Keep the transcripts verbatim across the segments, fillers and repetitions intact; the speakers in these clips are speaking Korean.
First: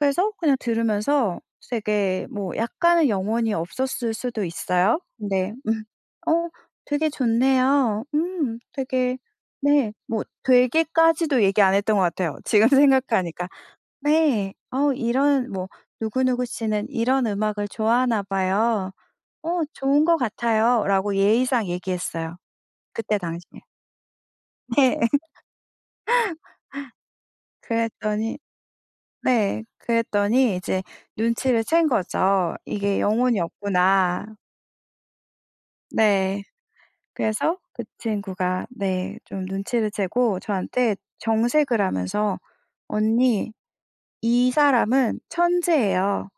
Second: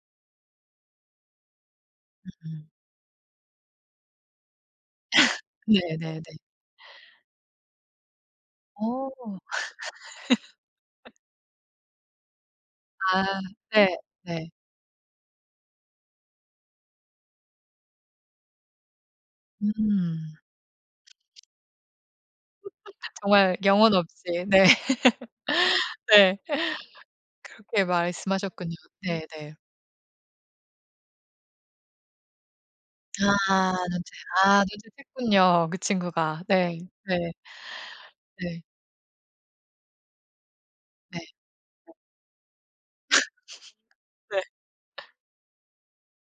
그래서 그냥 들으면서 되게 뭐 음음. 약간은 영혼이 없었을 수도 있어요. 근데 "음 네네네. 어 되게 좋네요. 음 어. 되게" 네 뭐 되게 까지도 얘기 안 했던 것 같아요, 지금 아 생각하니까. 네 네. 네. "어 이런" 뭐 "누구누구 씨는 이런 음악을 좋아하나 봐요." "어 좋은 것 음. 같아요."라고 예의상 얘기했어요 그때 정말 당시에. 영혼 없이 네. 네. 네. 그렇게 그랬더니 말씀하셨군요. 네 네. 네 그랬더니 이제 눈치를 챈 거죠. '이게 영혼이 아 눈치 없구나.' 아 눈치챘군요, 그 친구가. 네. 네. 네. 그래서 그 네. 친구가 네 좀 눈치를 채고 저한테 네. 정색을 하면서 "언니 네. 이 사람은 천재예요.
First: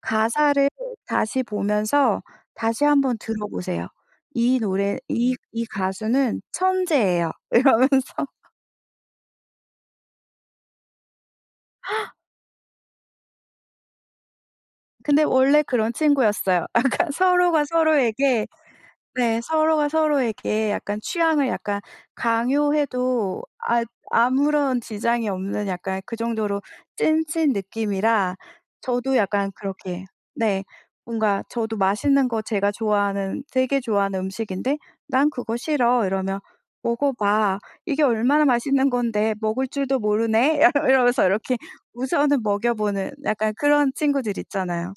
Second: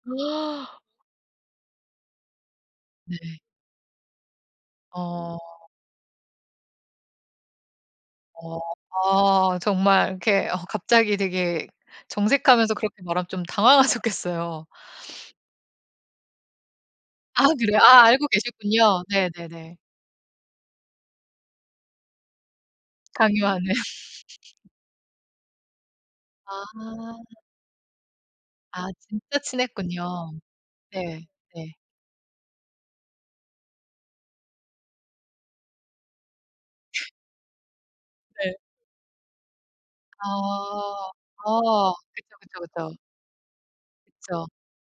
가사를 다시 보면서 다시 한 번 네. 들어 보세요. 이 노래 이 어. 이 가수는 천재예요." 이러면서. 어 아 정말 이렇게 어 갑자기 되게 정색하면서 그렇게 말하면 좀 당황하셨겠어요. 근데 원래 그런 친구였어요. 약간 아 서로가 그래요? 아 알고 서로에게 계셨군요. 네 네네네. 서로가 서로에게 약간 취향을 약간 강요해도 강요하는. 아 아무런 지장이 없는 약간 그 정도로 아. 찐친 느낌이라 아 저도 진짜 약간 친했군요. 그렇게 네 네. 뭔가 네. 저도 맛있는 거 제가 좋아하는 되게 좋아하는 음식인데 "난 그거 싫어." 이러면 "먹어 봐. 이게 얼마나 네. 맛있는 건데 먹을 줄도 모르네." 약간 아. 이러면서 이렇게 아. 그쵸, 우선은 그쵸, 먹여 그쵸. 보는 약간 그런 친구들이 그쵸. 있잖아요.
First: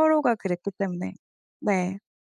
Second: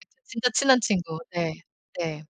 그쵸. 진짜 그랬기 친한 때문에. 친구. 네 네. 네.